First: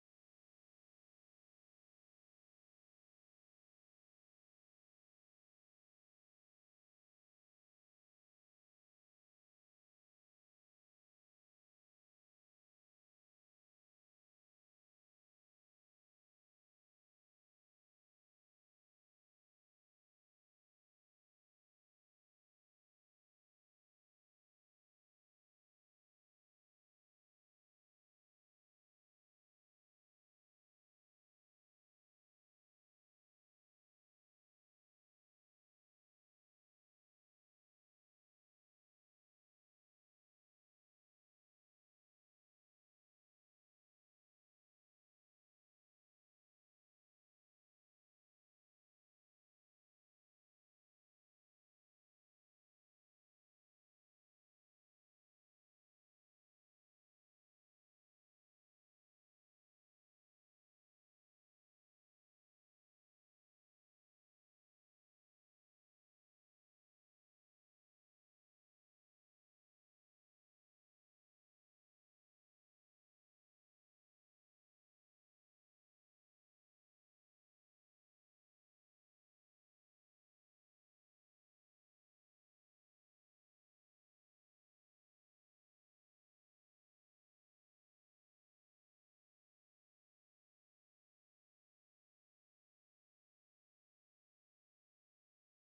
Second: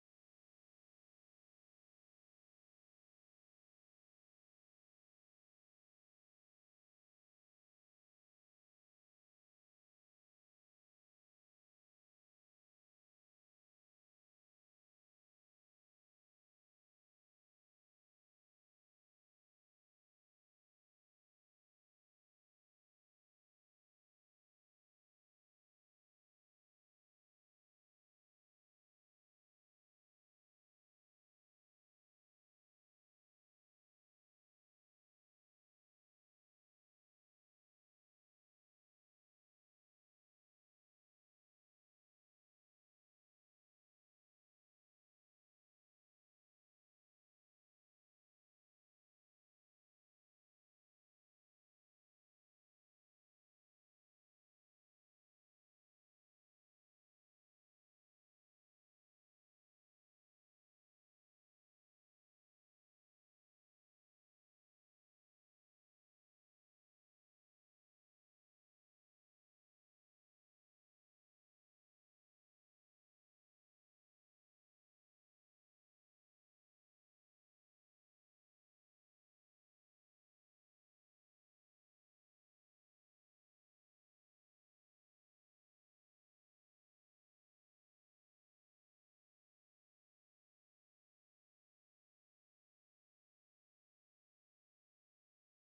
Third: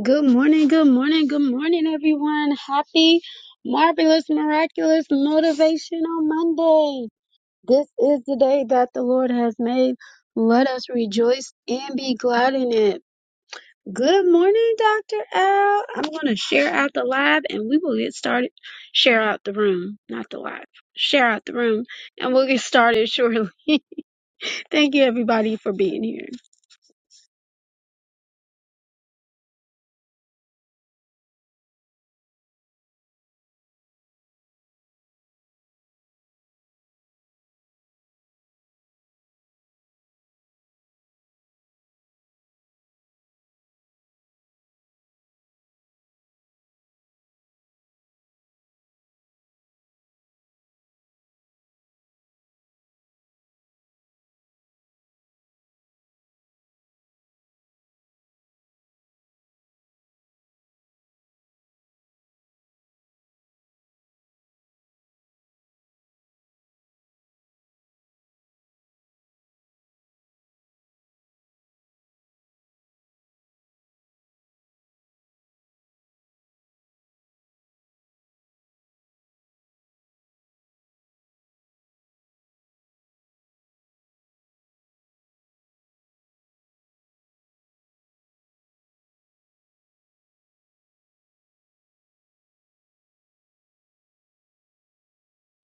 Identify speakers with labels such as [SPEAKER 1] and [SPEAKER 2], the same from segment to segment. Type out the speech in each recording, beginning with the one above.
[SPEAKER 1] Good morning, good morning, good morning, everyone. Happy, marvelous, miraculous, motivational Monday. This is the day that the Lord has made. Let us rejoice and be glad in it. Good morning, Dr. Al. I'm going to share out the live and we will get started. Share out the room, not the live. Share out the room and we'll get started shortly. Thank you, everybody, for being here.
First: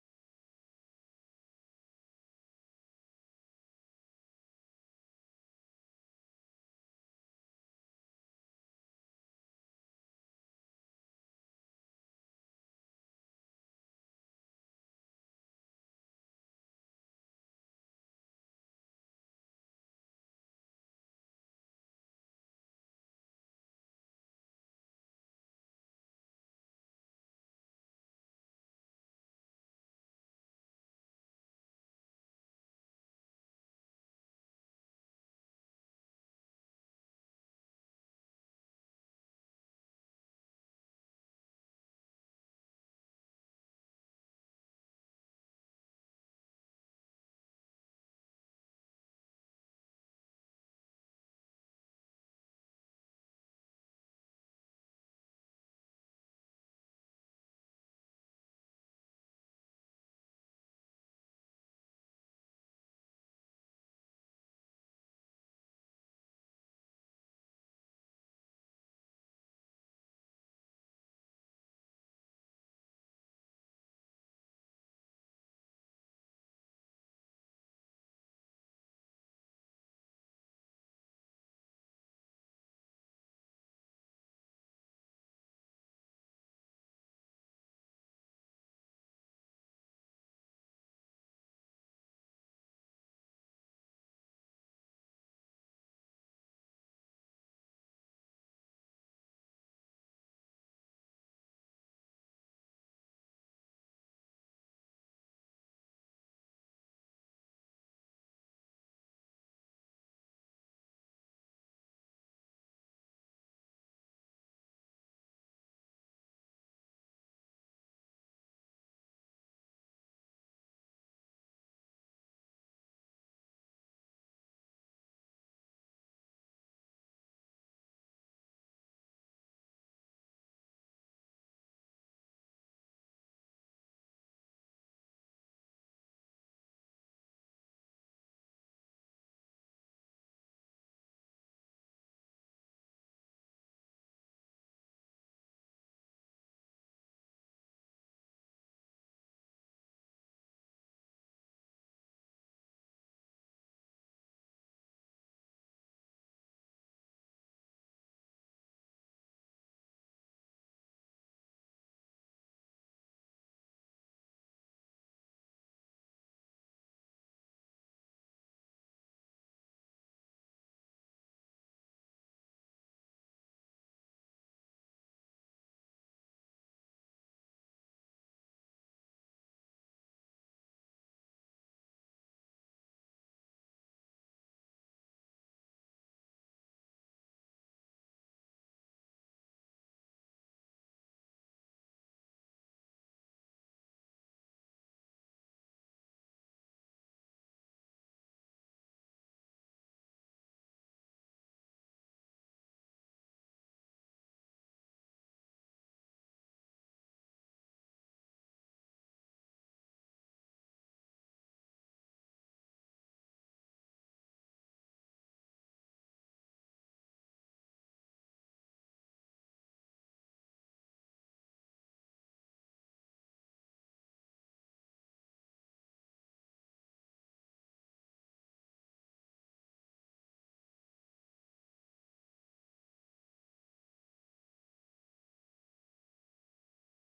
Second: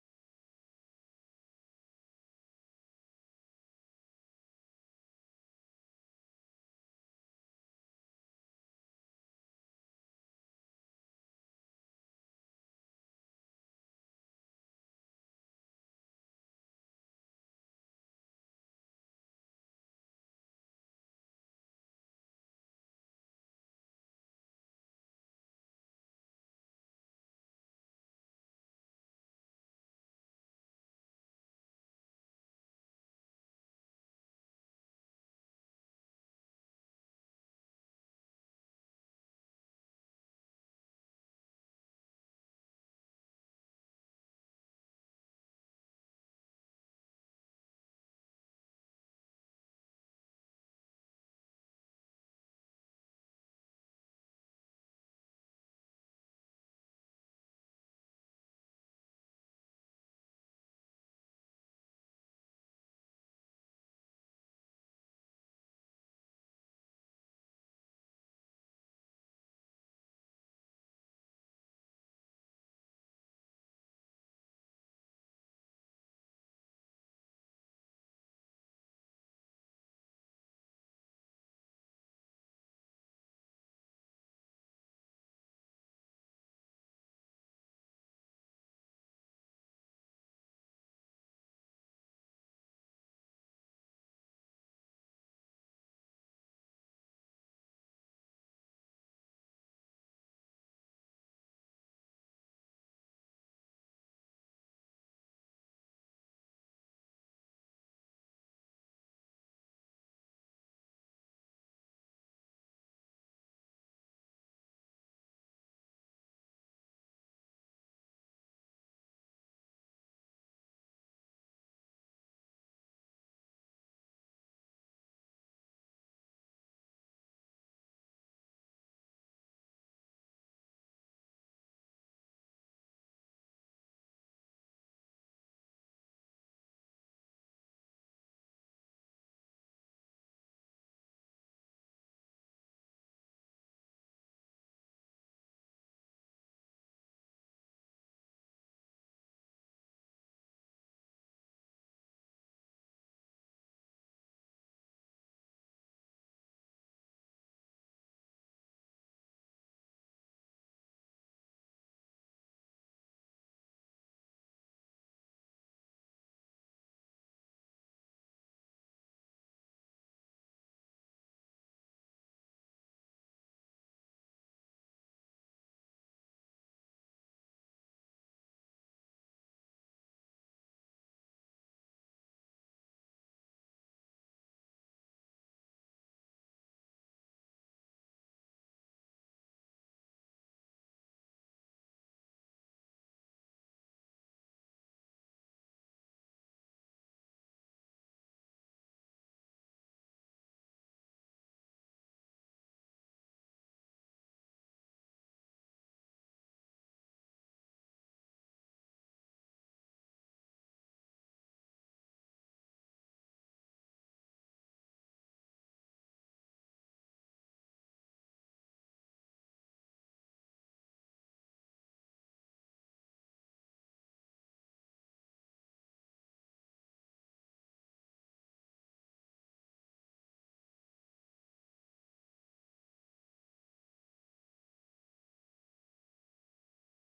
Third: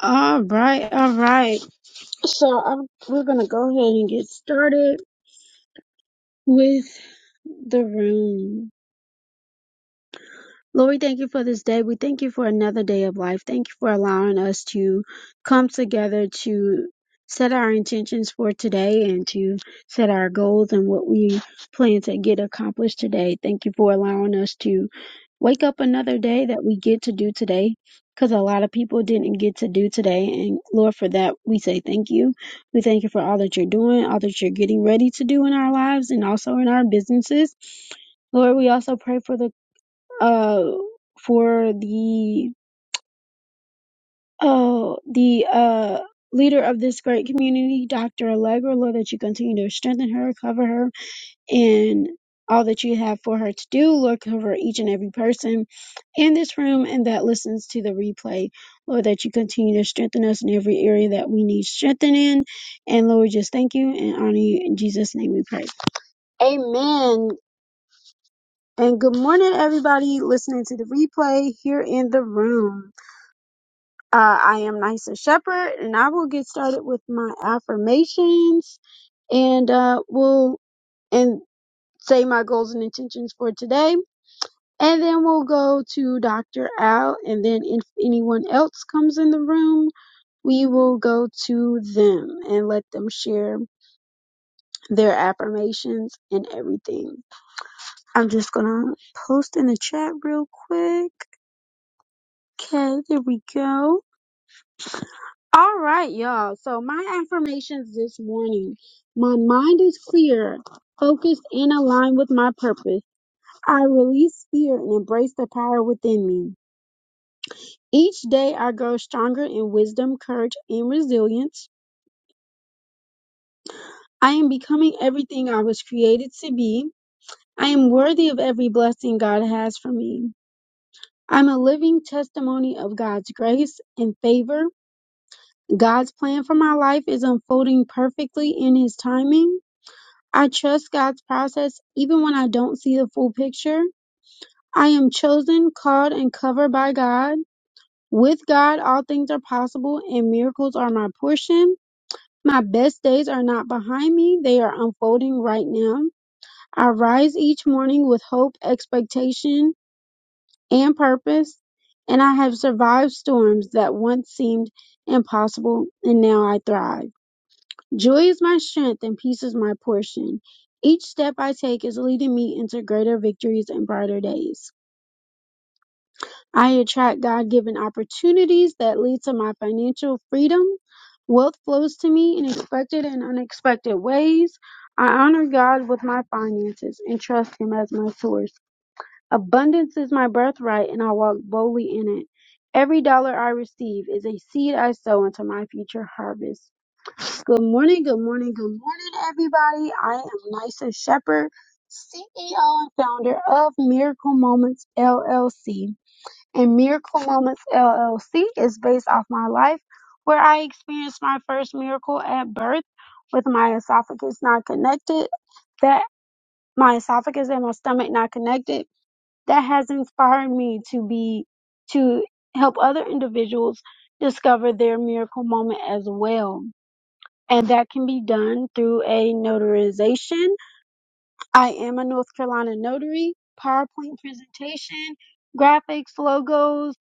[SPEAKER 1] All right, all right. So I'm, we're going to go ahead and get started. with the room. Lord, we thank you for this day. We thank you for another day of life. Thank you for allowing us to come together to set our intentions for today and to set our goals and what we plan to get accomplished today. Thank you for allowing us to wake up another day that we get to do today because a lot of people didn't get to do today. And Lord, for that, we say thank you. We thank you for all that you're doing, all that you're getting ready to do in our lives and also in our businesses. Lord, we also pray for the uh, for the uh, the uh, leader of this great community, Dr. Allegra. Lord, that you continue to strengthen her, cover her, and all that you have for her to do. Lord, cover each and every person in this room and that listens to the replay. Lord, that you continue to strengthen us in every area that we need strengthening. And Lord, we just thank you and honor you. In Jesus' name we pray. Amen. And good morning, everybody listening to the replay here in the room. Uh, I am Nysa Shepherd, and I will get started with my affirmations, and uh, we'll and say my goals and intentions for today, and then we'll go to Dr. Al, and then if anyone else comes in the room, we will go to them and let them share their affirmations and everything. I'm just gonna post in the chat real quick. Okay, there we go. All right, y'all. So my affirmations this morning. My mind is clear, focused, and aligned with my purpose. I release fear and embrace the power within me. Each day I grow stronger in wisdom, courage, and resilience. I am becoming everything I was created to be. I am worthy of every blessing God has for me. I'm a living testimony of God's grace and favor. God's plan for my life is unfolding perfectly in His timing. I trust God's process even when I don't see the full picture. I am chosen, called, and covered by God. With God, all things are possible and miracles are my portion. My best days are not behind me, they are unfolding right now. I rise each morning with hope, expectation, and purpose, and I have survived storms that once seemed impossible, and now I thrive. Joy is my strength and peace is my portion. Each step I take is leading me into greater victories and brighter days. I attract God-given opportunities that lead to my financial freedom. Wealth flows to me in expected and unexpected ways. I honor God with my finances and trust Him as my source. Abundance is my birthright and I walk boldly in it. Every dollar I receive is a seed I sow into my future harvest. Good morning, good morning, good morning, everybody. I am Nysa Shepherd, CEO and founder of Miracle Moments LLC. And Miracle Moments LLC is based off my life where I experienced my first miracle at birth with my esophagus not connected, that my esophagus and my stomach not connected. That has inspired me to be, to help other individuals discover their miracle moment as well and that can be done through a notarization. I am a North Carolina notary, PowerPoint presentation, graphics, logos,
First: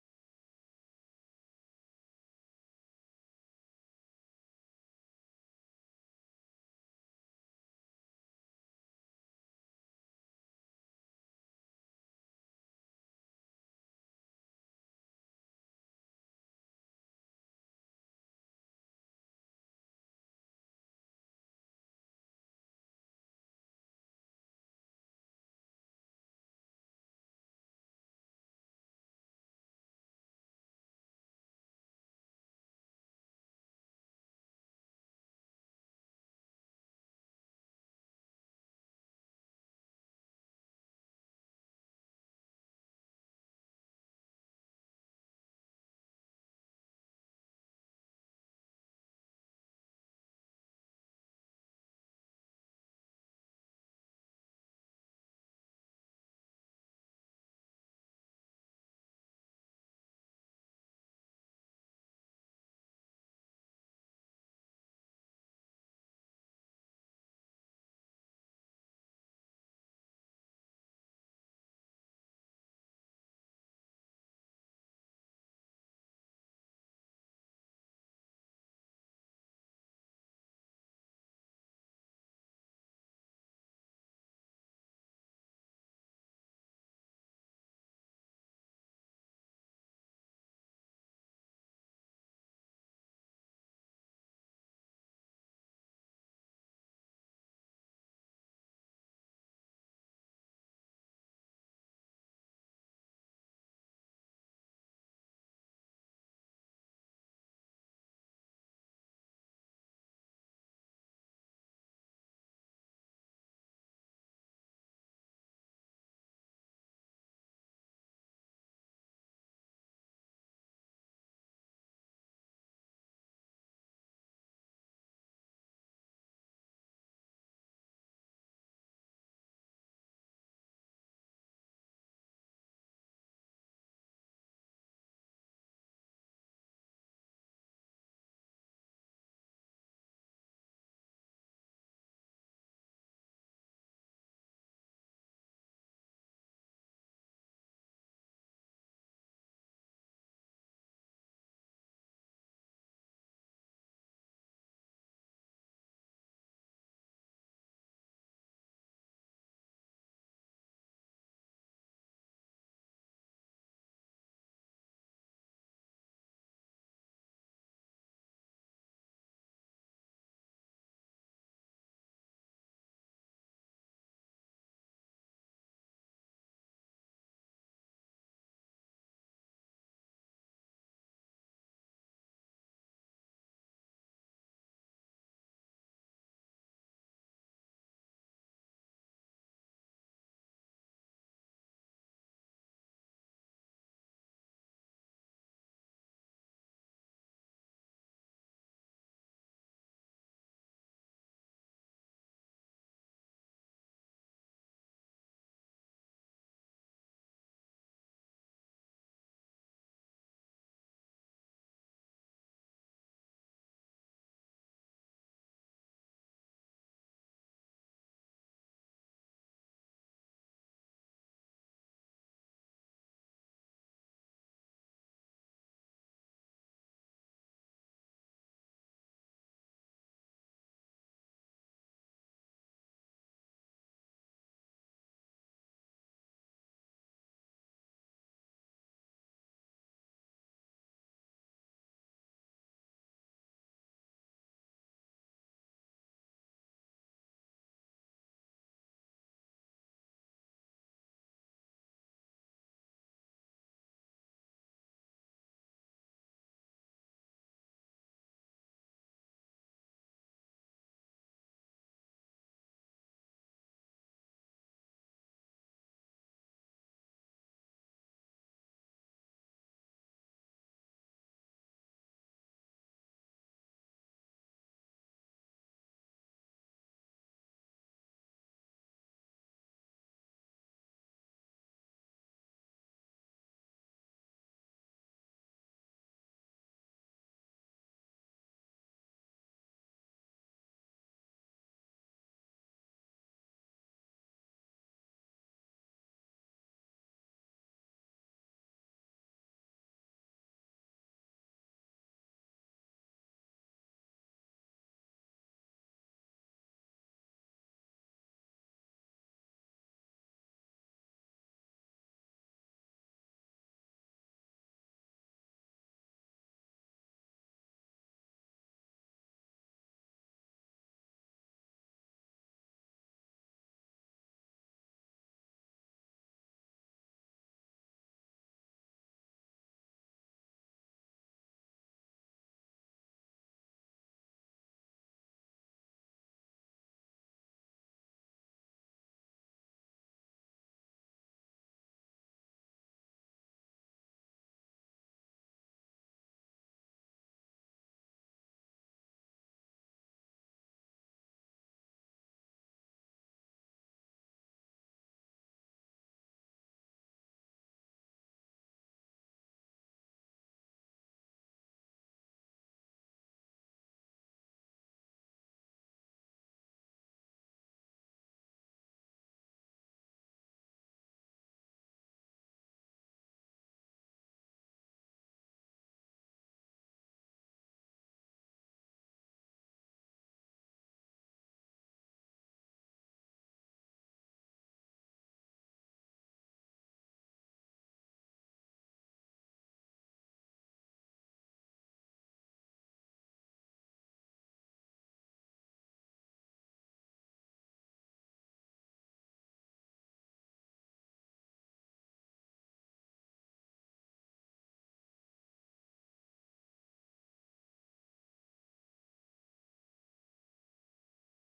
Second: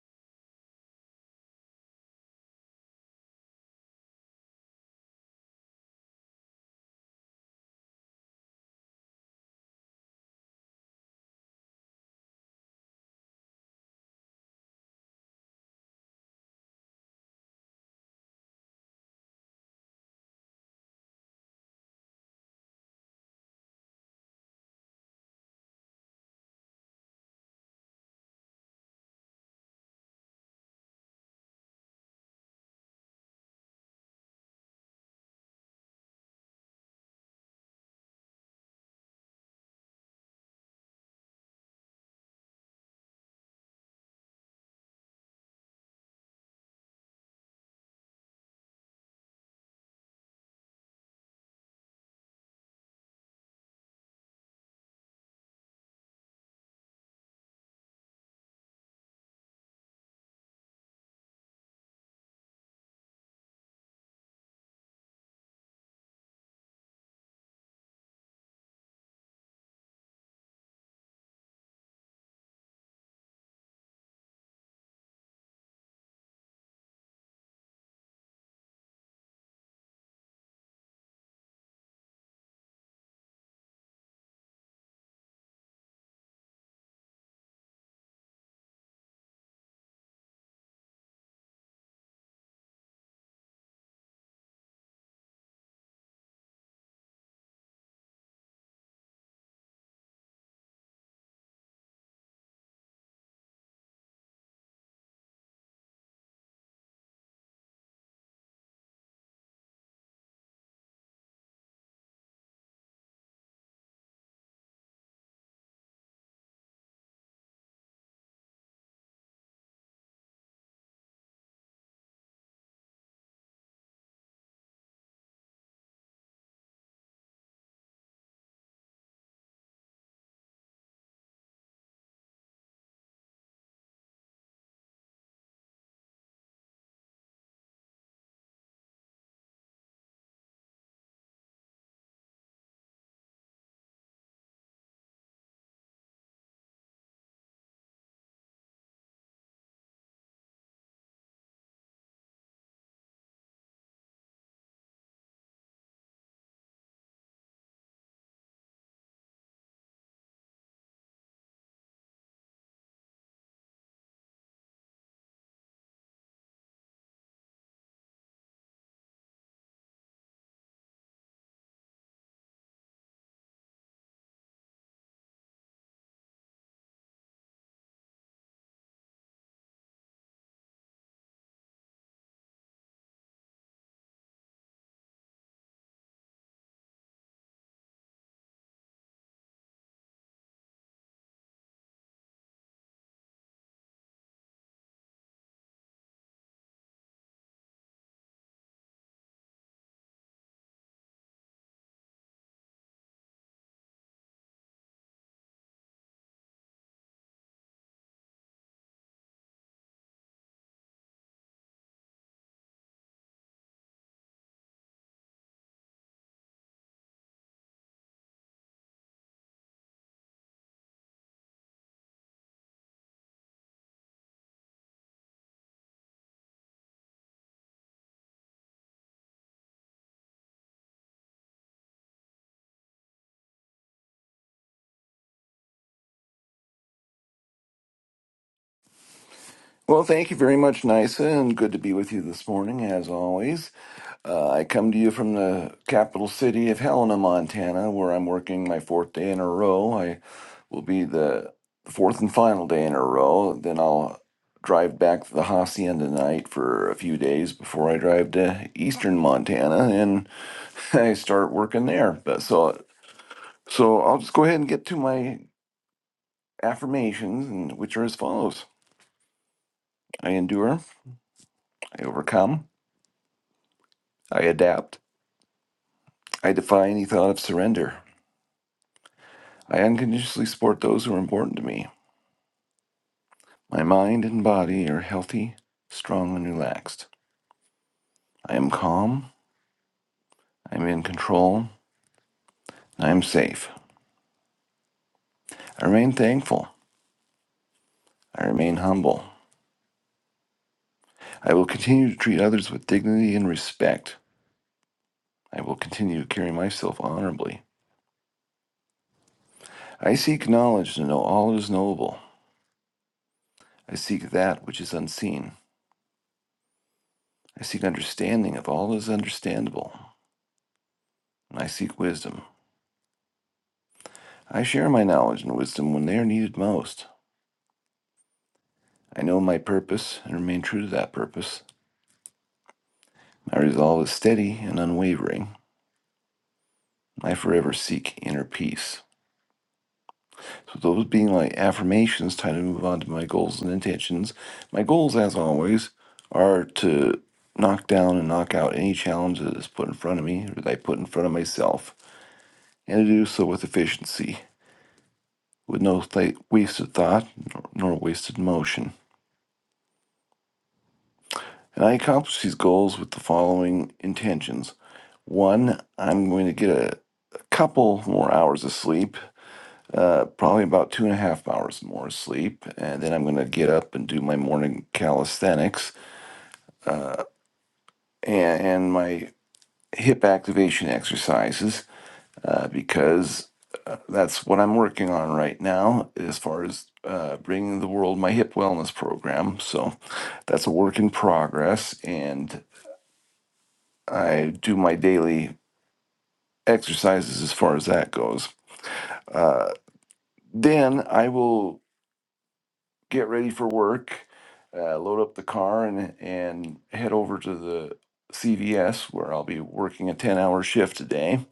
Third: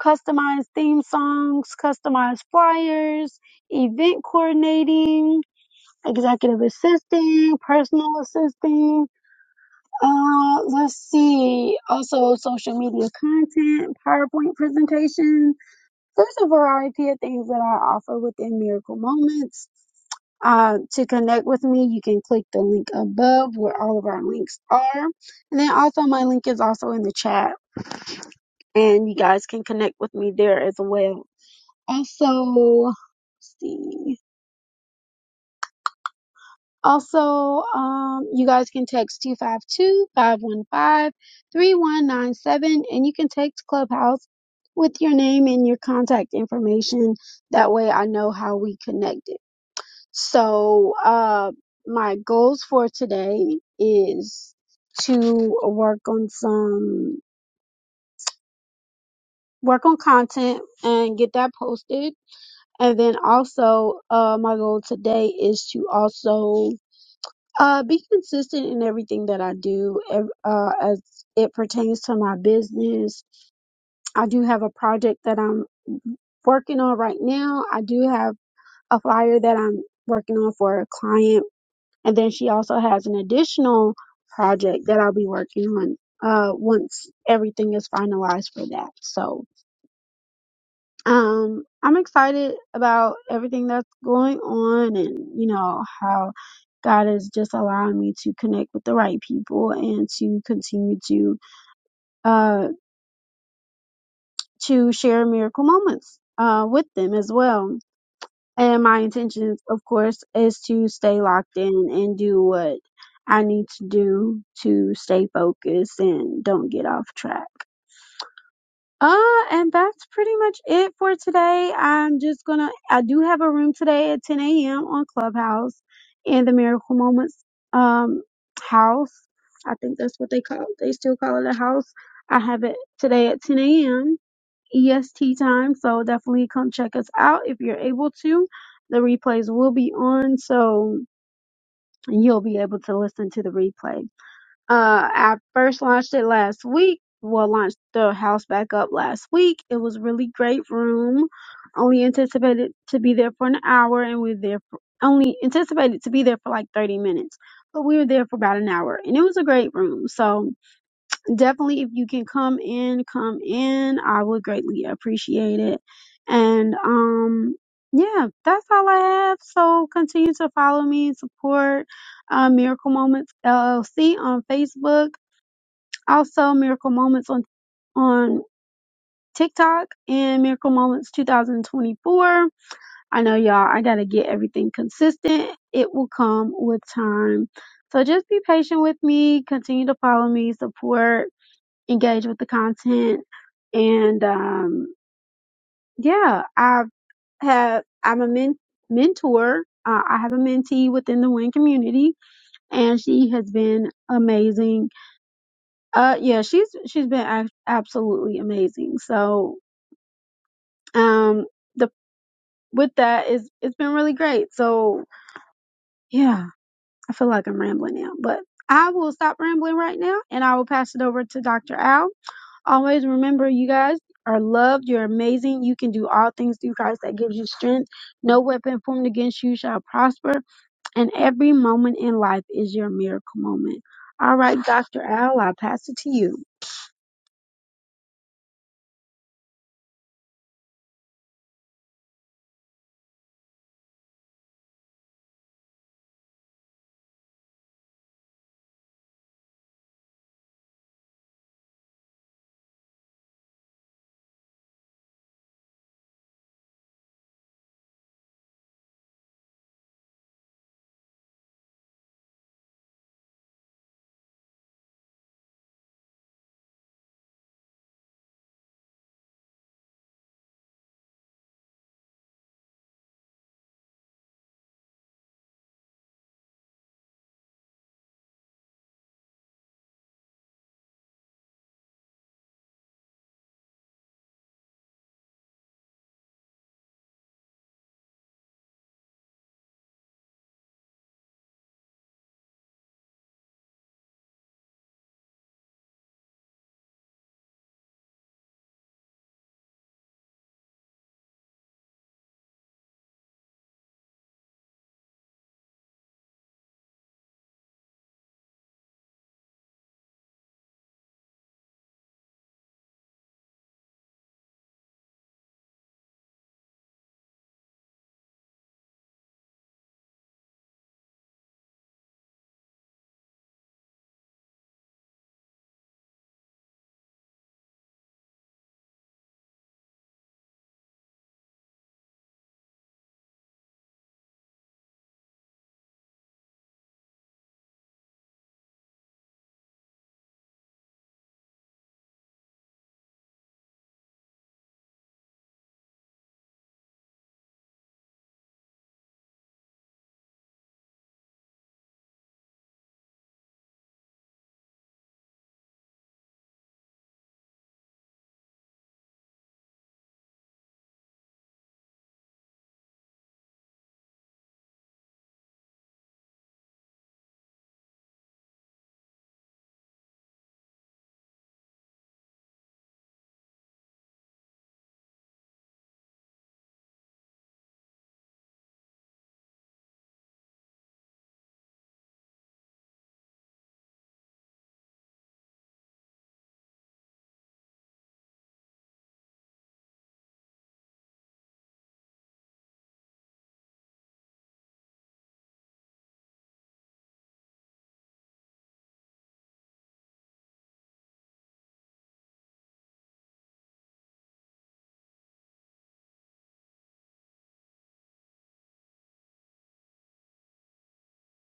[SPEAKER 1] customized theme songs, customized flyers, event coordinating, executive assisting, personal assisting. Uh, let's see, also social media content, PowerPoint presentation. There's a variety of things that I offer within Miracle Moments Uh, to connect with me, you can click the link above where all of our links are. And then also, my link is also in the chat, and you guys can connect with me there as well. Also, let's see. Also, um, you guys can text 252 515 3197, and you can text Clubhouse with your name and your contact information. That way, I know how we connected. So, uh, my goals for today is to work on some work on content and get that posted. And then also, uh, my goal today is to also uh, be consistent in everything that I do ev- uh, as it pertains to my business. I do have a project that I'm working on right now. I do have a flyer that I'm working on for a client And then she also has an additional project that I'll be working on uh, once everything is finalized for that. So um, I'm excited about everything that's going on and, you know, how God is just allowing me to connect with the right people and to continue to uh, to share miracle moments uh, with them as well And my intentions, of course, is to stay locked in and do what I need to do to stay focused and don't get off track. Uh, and that's pretty much it for today. I'm just gonna, I do have a room today at 10 a.m. on Clubhouse in the Miracle Moments, um, house. I think that's what they call, they still call it a house. I have it today at 10 a.m EST time. So definitely come check us out if you're able to. The replays will be on, so you'll be able to listen to the replay. Uh, I first launched it last week. Well, launched the house back up last week. It was really great room. Only anticipated to be there for an hour, and we are there for, only anticipated to be there for like 30 minutes, but we were there for about an hour, and it was a great room. So definitely if you can come in, come in. I would greatly appreciate it. And um yeah, that's all I have. So continue to follow me, support uh, Miracle Moments LLC on Facebook, also Miracle Moments on on TikTok and Miracle Moments 2024. I know y'all, I gotta get everything consistent. It will come with time. So just be patient with me. Continue to follow me, support engage with the content. And um, yeah, I've had, I'm a men- mentor. Uh, I have a mentee within the WIN community, and she has been amazing. Uh, yeah, she's she's been ac- absolutely amazing. So, um, the with that is it's been really great. So, yeah, I feel like I'm rambling now, but I will stop rambling right now, and I will pass it over to Dr. Al Always remember, you guys are loved. You're amazing. You can do all things through Christ that gives you strength. No weapon formed against you shall prosper. And every moment in life is your miracle moment. All right, Dr. Al, I'll pass it to you.
[SPEAKER 2] Well, thank you very much, Nisa, and good to be with you this morning, as always. Uh, I come to you from the capital city of Helena, Montana, where I'm working my fourth day in a row. I will be the fourth and final day in a row. Then I'll drive back to the hacienda night for a few days before I drive to eastern Montana and I start working there. But so, so I'll just go ahead and get to my affirmations, and which are as follows: I endure, I overcome, I adapt. I defy any thought of surrender. I unconditionally support those who are important to me. My mind and body are healthy, strong, and relaxed. I am calm. I am in control. I am safe. I remain thankful. I remain humble. I will continue to treat others with dignity and respect. I will continue to carry myself honorably. I seek knowledge to know all that is knowable. I seek that which is unseen. I seek understanding of all that is understandable. And I seek wisdom. I share my knowledge and wisdom when they are needed most. I know my purpose and remain true to that purpose. My resolve is steady and unwavering. I forever seek inner peace. So, those being my affirmations, time to move on to my goals and intentions. My goals, as always, are to knock down and knock out any challenge that is put in front of me or that I put in front of myself, and to do so with efficiency, with no th- wasted thought nor nor wasted motion. And I accomplish these goals with the following intentions. One, I'm going to get a, a couple more hours of sleep, uh, probably about two and a half hours more sleep. And then I'm going to get up and do my morning calisthenics and, and my hip activation exercises uh, because uh, that's what I'm working on right now as far as uh, bringing the world my hip wellness program. So that's a work in progress. And I do my daily exercises as far as that goes. Uh, then I will get ready for work, uh, load up the car, and and head over to the CVS where I'll be working a ten-hour shift today.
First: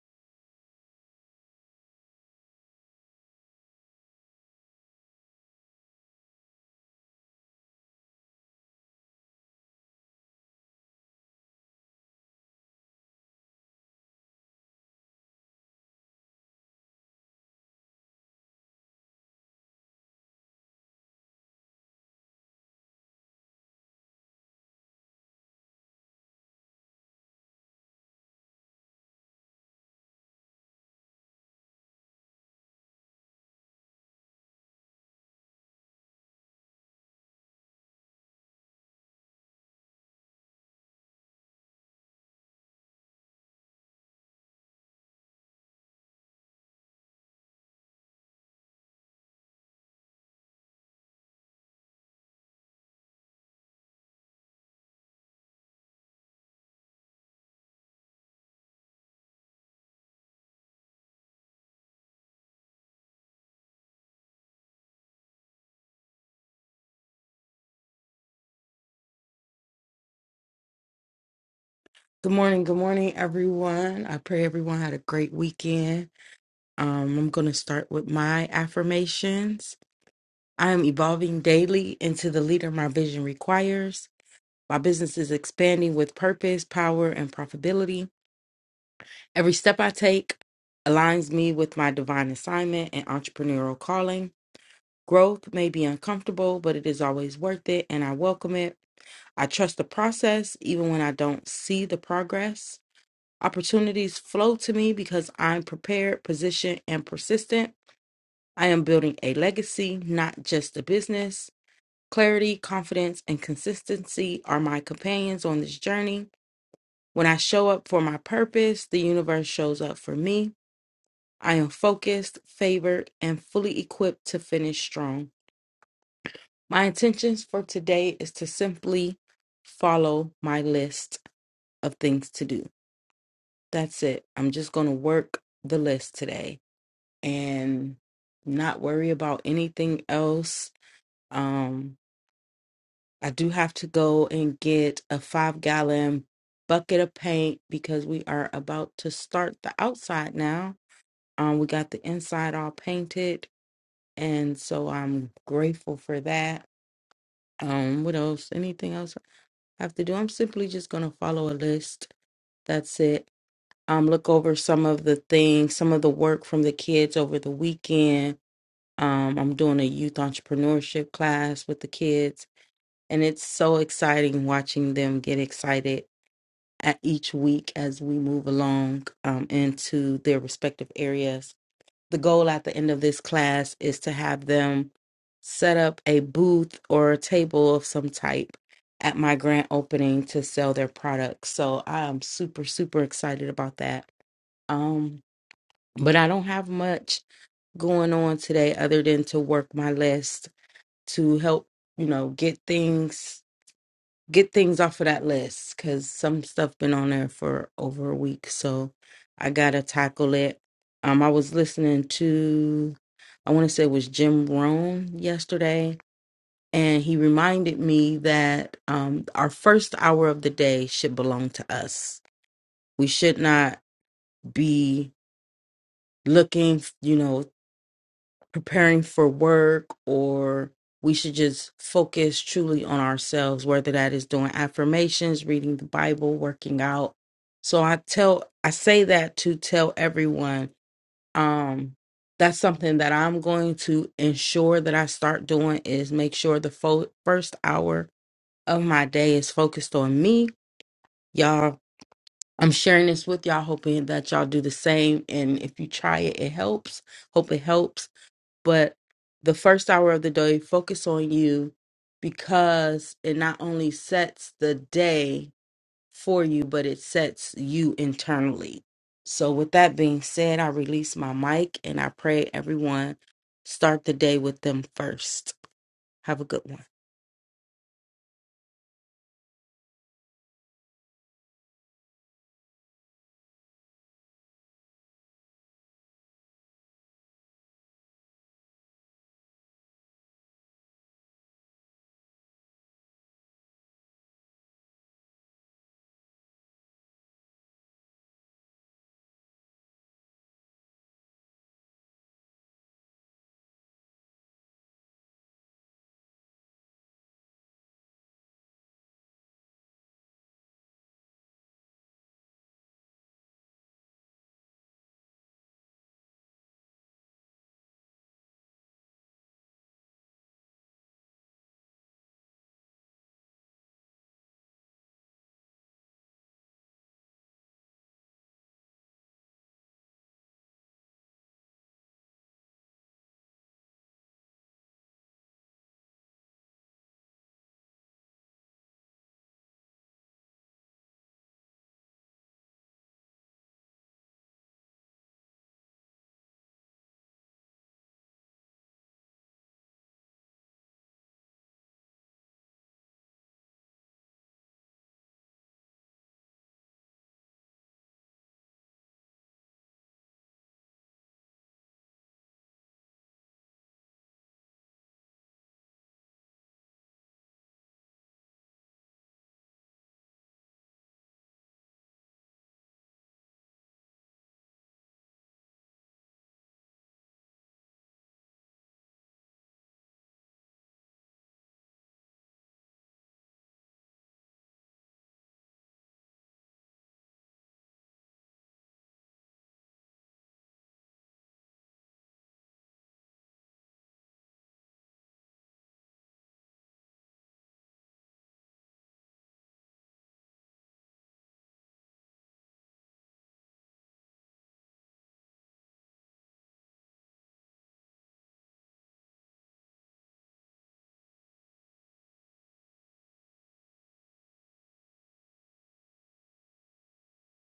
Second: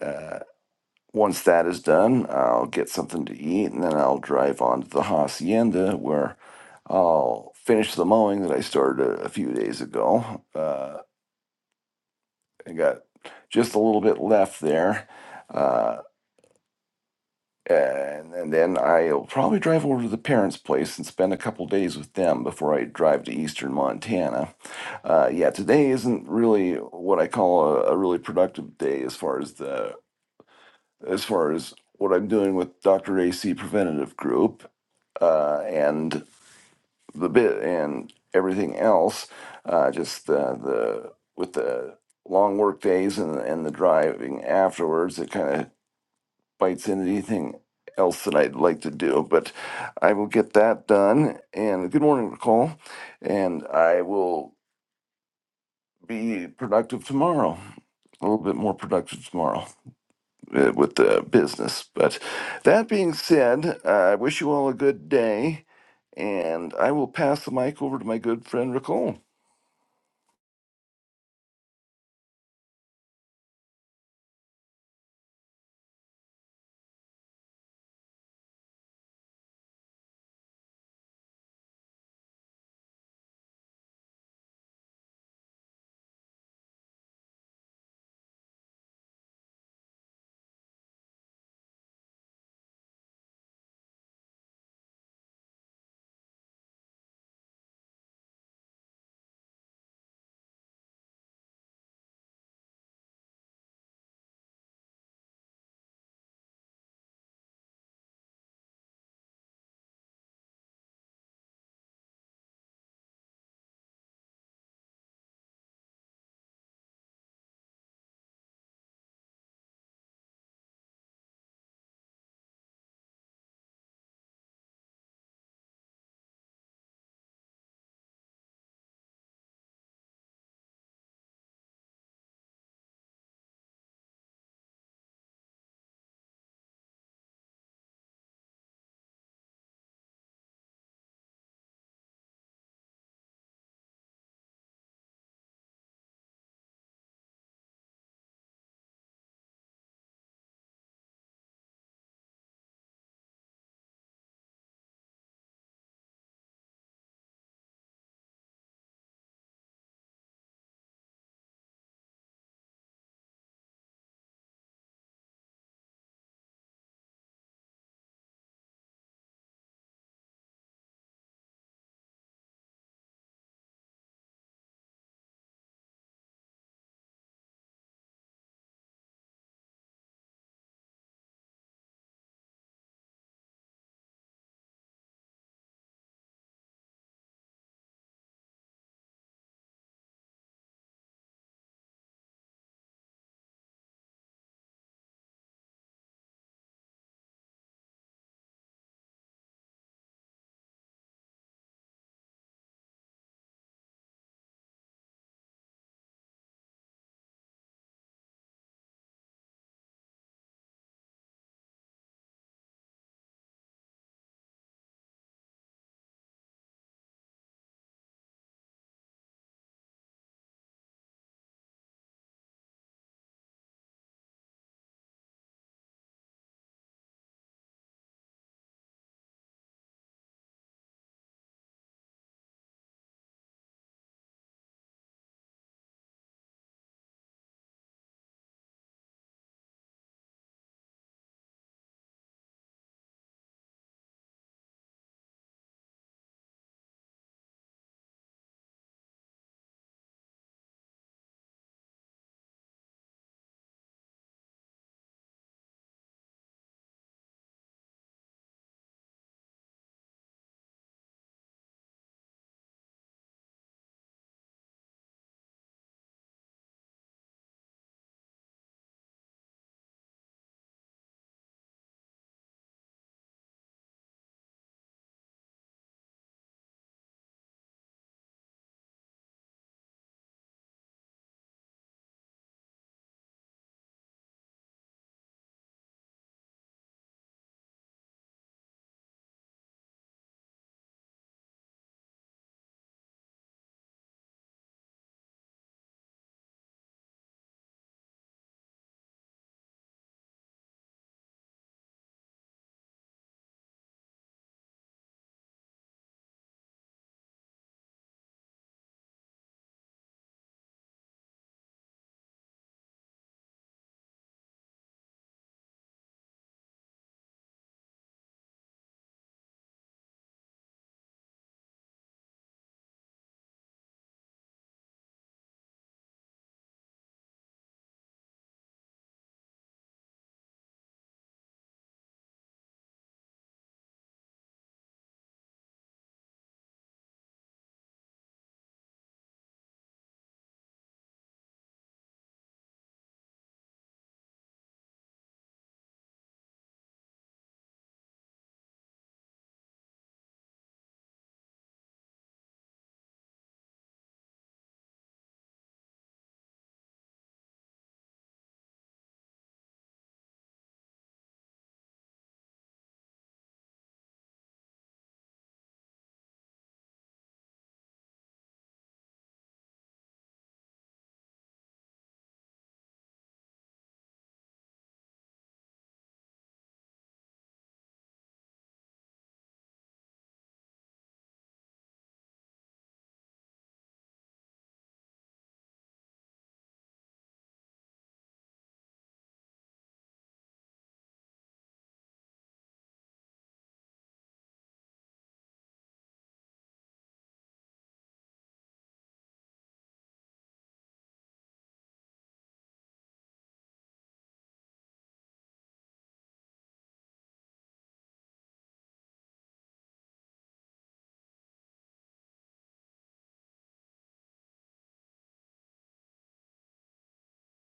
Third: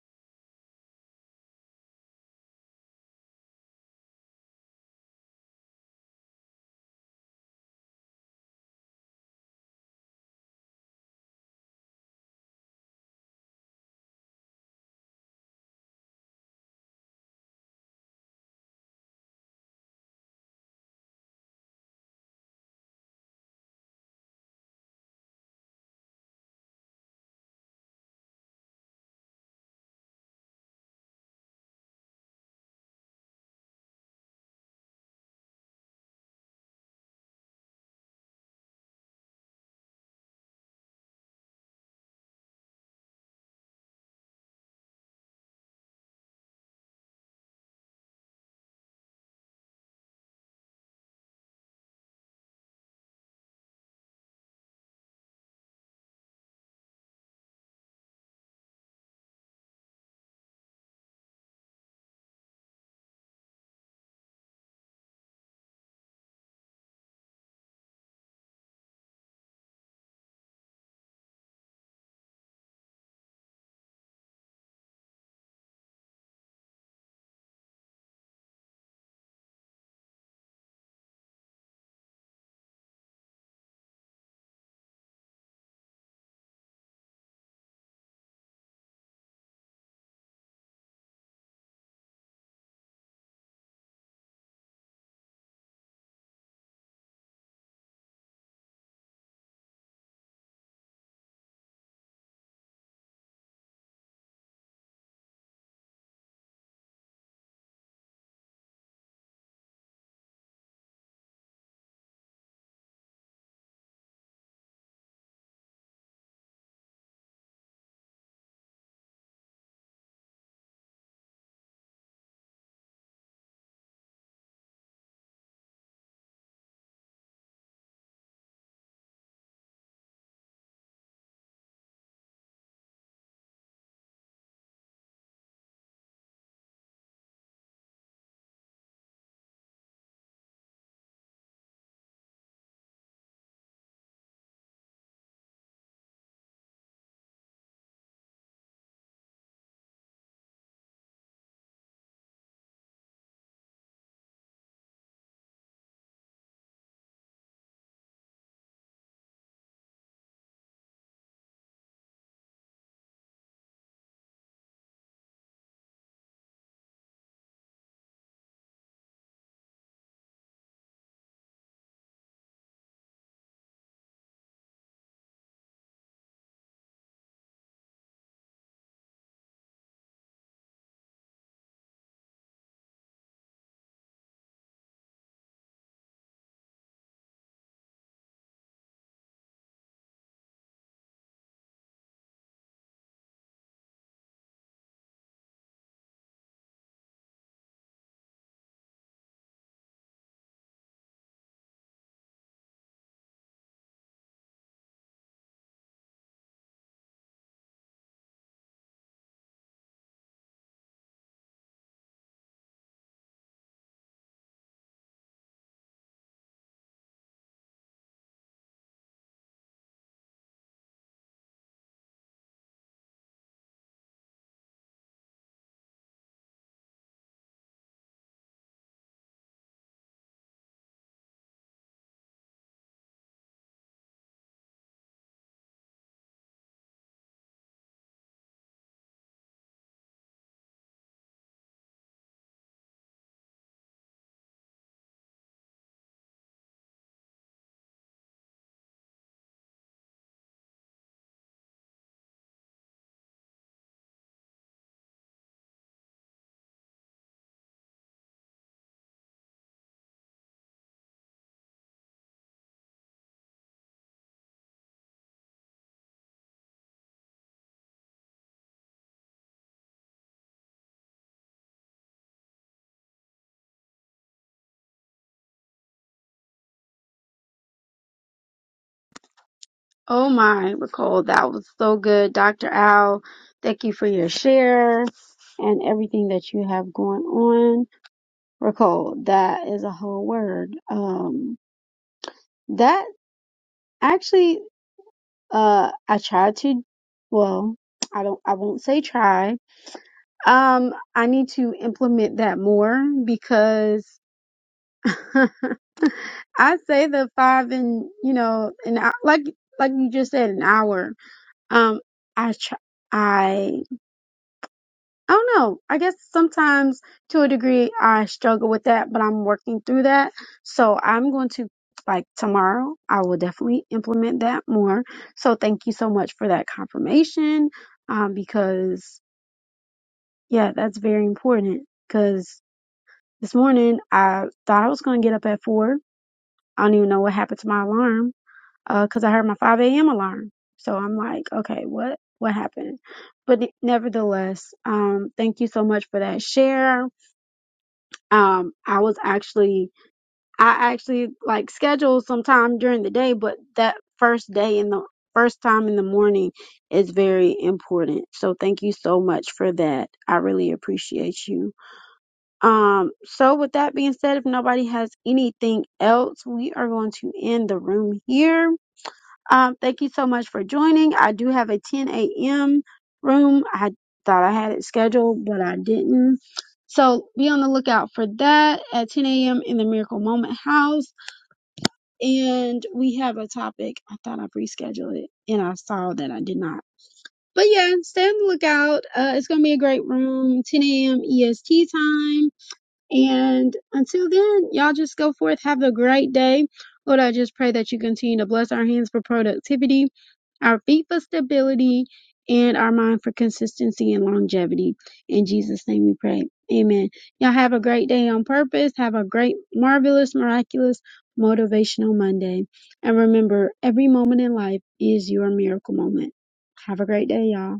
[SPEAKER 2] Uh, once that is done, I'll get something to eat, and then I'll drive on to the hacienda where I'll finish the mowing that I started a, a few days ago. Uh, I got just a little bit left there. Uh, and, and then I'll probably drive over to the parents' place and spend a couple days with them before I drive to eastern Montana. Uh, yeah, today isn't really what I call a, a really productive day as far as the as far as what I'm doing with Dr. AC Preventative Group uh, and the bit and everything else. Uh, just uh, the with the long work days and and the driving afterwards, it kind of bites in anything else that I'd like to do, but I will get that done. And good morning, Nicole. And I will be productive tomorrow, a little bit more productive tomorrow uh, with the business. But that being said, uh, I wish you all a good day. And I will pass the mic over to my good friend, Nicole.
[SPEAKER 3] Good morning, good morning, everyone. I pray everyone had a great weekend. Um, I'm going to start with my affirmations. I am evolving daily into the leader my vision requires. My business is expanding with purpose, power, and profitability. Every step I take aligns me with my divine assignment and entrepreneurial calling. Growth may be uncomfortable, but it is always worth it, and I welcome it. I trust the process even when I don't see the progress. Opportunities flow to me because I'm prepared, positioned, and persistent. I am building a legacy, not just a business. Clarity, confidence, and consistency are my companions on this journey. When I show up for my purpose, the universe shows up for me. I am focused, favored, and fully equipped to finish strong. My intentions for today is to simply follow my list of things to do. That's it. I'm just going to work the list today and not worry about anything else. Um, I do have to go and get a five gallon bucket of paint because we are about to start the outside now. Um, we got the inside all painted, and so I'm grateful for that. Um, what else? Anything else I have to do? I'm simply just gonna follow a list. That's it. Um, look over some of the things, some of the work from the kids over the weekend Um, I'm doing a youth entrepreneurship class with the kids, and it's so exciting watching them get excited at each week as we move along um, into their respective areas. The goal at the end of this class is to have them set up a booth or a table of some type at my grand opening to sell their products. So I am super, super excited about that. Um, but I don't have much going on today other than to work my list to help you know get things get things off of that list because some stuff been on there for over a week so i gotta tackle it um i was listening to i want to say it was jim rohn yesterday and he reminded me that um our first hour of the day should belong to us we should not be looking you know preparing for work or we should just focus truly on ourselves whether that is doing affirmations reading the bible working out so i tell i say that to tell everyone um that's something that i'm going to ensure that i start doing is make sure the fo- first hour of my day is focused on me y'all i'm sharing this with y'all hoping that y'all do the same and if you try it it helps hope it helps but the first hour of the day focus on you because it not only sets the day for you but it sets you internally so with that being said i release my mic and i pray everyone start the day with them first have a good one
[SPEAKER 1] Oh my, Nicole, that was so good. Dr. Al, thank you for your share and everything that you have going on. Nicole, that is a whole word. Um, that actually Uh, I try to, well, I don't, I won't say try. Um, I need to implement that more because I say the five and, you know, and I, like, like you just said, an hour. Um, I try, I don't know. I guess sometimes to a degree I struggle with that, but I'm working through that. So I'm going to, like tomorrow, I will definitely implement that more. So thank you so much for that confirmation. Um, because yeah, that's very important. Cause this morning I thought I was going to get up at four. I don't even know what happened to my alarm. Uh, cause I heard my 5 a.m. alarm. So I'm like, okay, what, what happened? But nevertheless, um, thank you so much for that share um i was actually i actually like scheduled some time during the day but that first day in the first time in the morning is very important so thank you so much for that i really appreciate you um so with that being said if nobody has anything else we are going to end the room here um, thank you so much for joining. I do have a 10 a.m. room. I thought I had it scheduled, but I didn't. So be on the lookout for that at 10 a.m. in the Miracle Moment House. And we have a topic. I thought I rescheduled it and I saw that I did not. But yeah, stay on the lookout. Uh, it's going to be a great room. 10 a.m. EST time. And until then, y'all just go forth. Have a great day. Lord, I just pray that you continue to bless our hands for productivity, our feet for stability, and our mind for consistency and longevity. In Jesus' name we pray. Amen. Y'all have a great day on purpose. Have a great, marvelous, miraculous, motivational Monday. And remember, every moment in life is your miracle moment. Have a great day, y'all.